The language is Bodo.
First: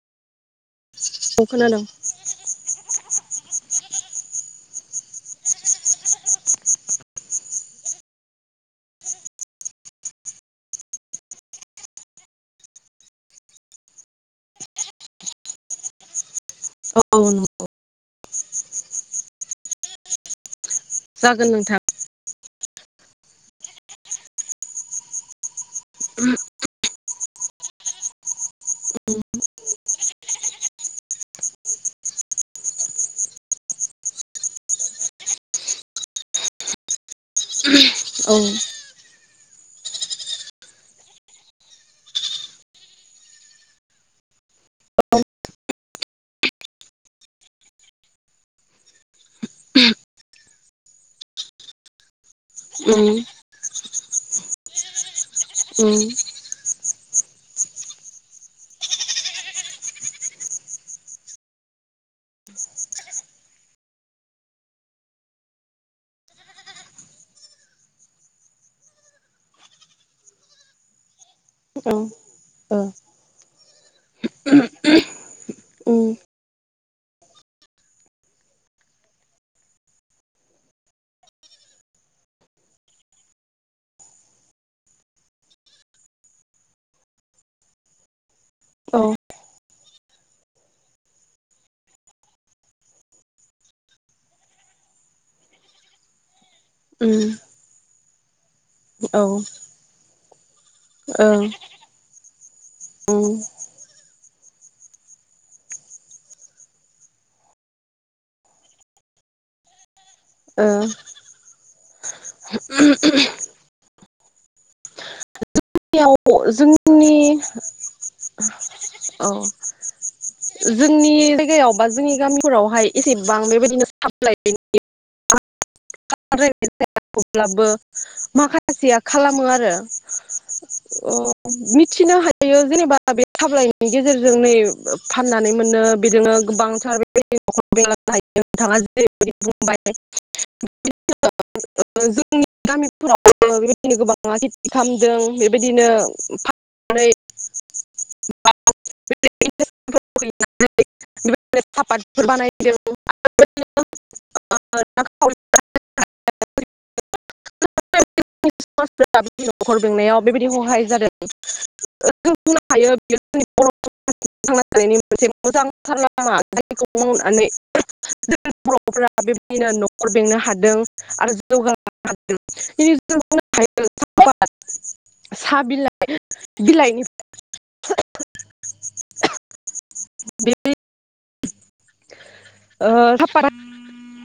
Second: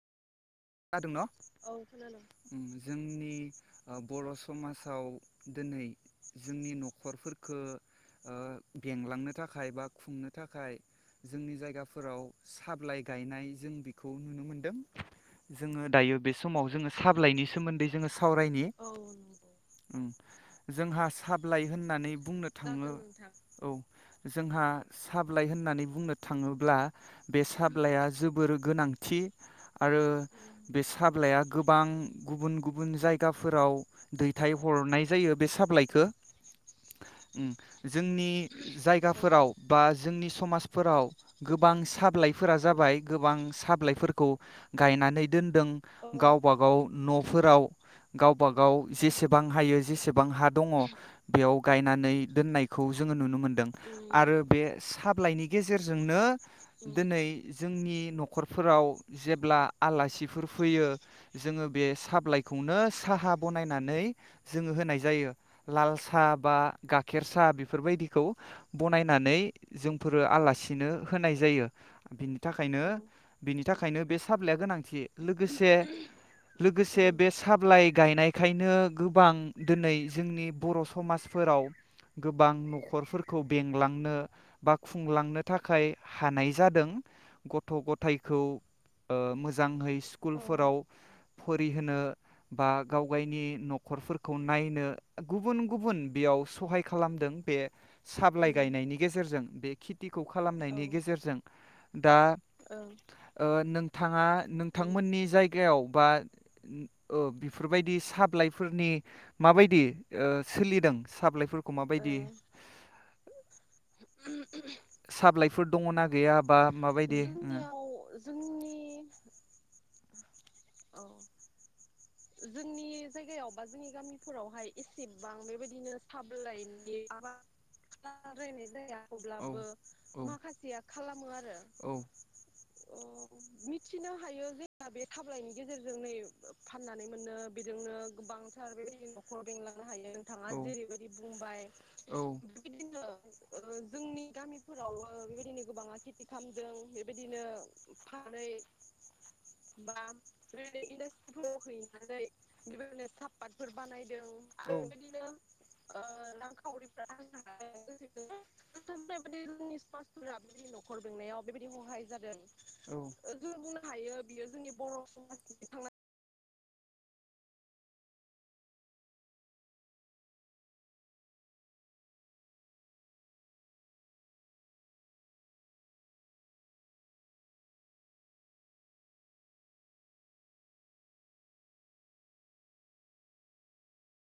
खोनादों औ खोनादों न' औ जोंनि ओ बर' समाजाव दोनै जोंनि न'खरफोरखो ओ बेंलांनो थाखाय बा खुंनो थाखाय जोंनि जायगाफोराव साब्लाइ गायनाय जों बेखौ नुनो मोनदों। जोंङो दायो बे समाव जोंङो औ औ साब्लायनि सोमोन्दै जोङो सावरायनि औ नंगौ उम। जोंहा जागोन साबलाय नोंथां होननानै बुंनो थाङो औ जोंहा साब्लाय होननानै बुंनो औ थाङोब्ला बे साब्लाया जोबोर गोनांथि आरो बे साब्लाइआ गोबां गुबुन गुबुन जायगाफोराव दैथायहरनाय जायो बे साब्लाइखो उम। जोंनि उम जायगाफोराव बा जोंनि समाजफोराव गोबां साब्लाइ फोरा जाबाय गोबां साबलाइफोरखौ गायनानै दोनदों गावबा गाव न'फोराव गावबा गाव जेसेबां हायो जेसेबां हा दङ बेयाव गायनानै दोननायखौ उम औ ओ जोंङो नुनो मोन्दों आरो बे साब ब्लायनि उम गेजेरजोंनो दोनै जोंनि न'खरफोराव जेब्ला आलासि बफोर फैयो जोंङो बे साब्लाइखौनो साहा बनायनानै जोंङो होनाय जायो लाल साहा बा गाखेर साहा बेफोरबायदिखौ बनायनानै जोंफोरो आलासिनो होनाय जायो औ बिनि थाखायनो बिनि थाखायनो बे साब्लाइया गोनांथि। लोगोसे उम लोगोसे बे साब्लाइ गायनायखायनो गोबां दिनै जोंनि बर' समाजफोराव गोबां न'खरफोरखौ बेंलांनो बा खुंलांनो थाखाय हानाय जादों गथ' गथाय खौ औ ओ मोज जांहै स्कुलफोराव फरिहोनो बा गावगायनि न'खरफोरखौ नायनो गुबुन गुबुन बेयाव सहाय खालामदों बे साब्लाय गायनायनि ओ उम ओ गेजेरजों बे खेथि खालामनायनि गेजेरजों दा ओ नोंथांङा नों थांमोननि जायगायाव बा ओ बिफोरबायदि साब्लाइफोरनि माबायदि ओ सोलिदों साब्लाइफोरखौ माबायदि साब्लाइ जोंनियाव जोंनि ओ औ। जोंनि जायगायावबा जोंनि। जोंनि गामिफोरावहाय एसेबां जायगायाव बा बेबायदिनो जोंनि साप्लाय गामिफोरावहाय एसेबां बेबायदिनो साबलायनि अब्लाबो आबाद खालामनाय जाया अब्लाबो माखासे अह मिथिनो हायो जेनेबा बे साब्लायनि गेजेरजों नै फाननानै मोनो बेजोंनो गोबां फाननानै मोनो बेजोंनो गोबांथार बेबायदि जेरैबायदि न'खराव बुंबाय बेंलांनो हायो नोंथाङा जेरैबायदि बुंबाय जोंनि बेबायदिनो गामिफोरावबो ओ बेबायदिनो जोंनि गोबाङा खेथि गामिफोरावबो खालामदों बेबायदिनो गोबाङा खेथि खालामदों बेबायदिनो फानै बानो सापातफोर बानायदों रांखावरि समाजफोरा न'खर बेंनायाव [unintelligible] बेबायदि हहाय जादों जों बुंनो हायो बियो जों बर'फोरनि थानायनि मोनसे मोजांथार लामा। खौ मावनानै जोंनि बर'फ बेबायदिनो न'खर बेंनो हादों आरो जौग हनो ह [unintelligible] [unintelligible]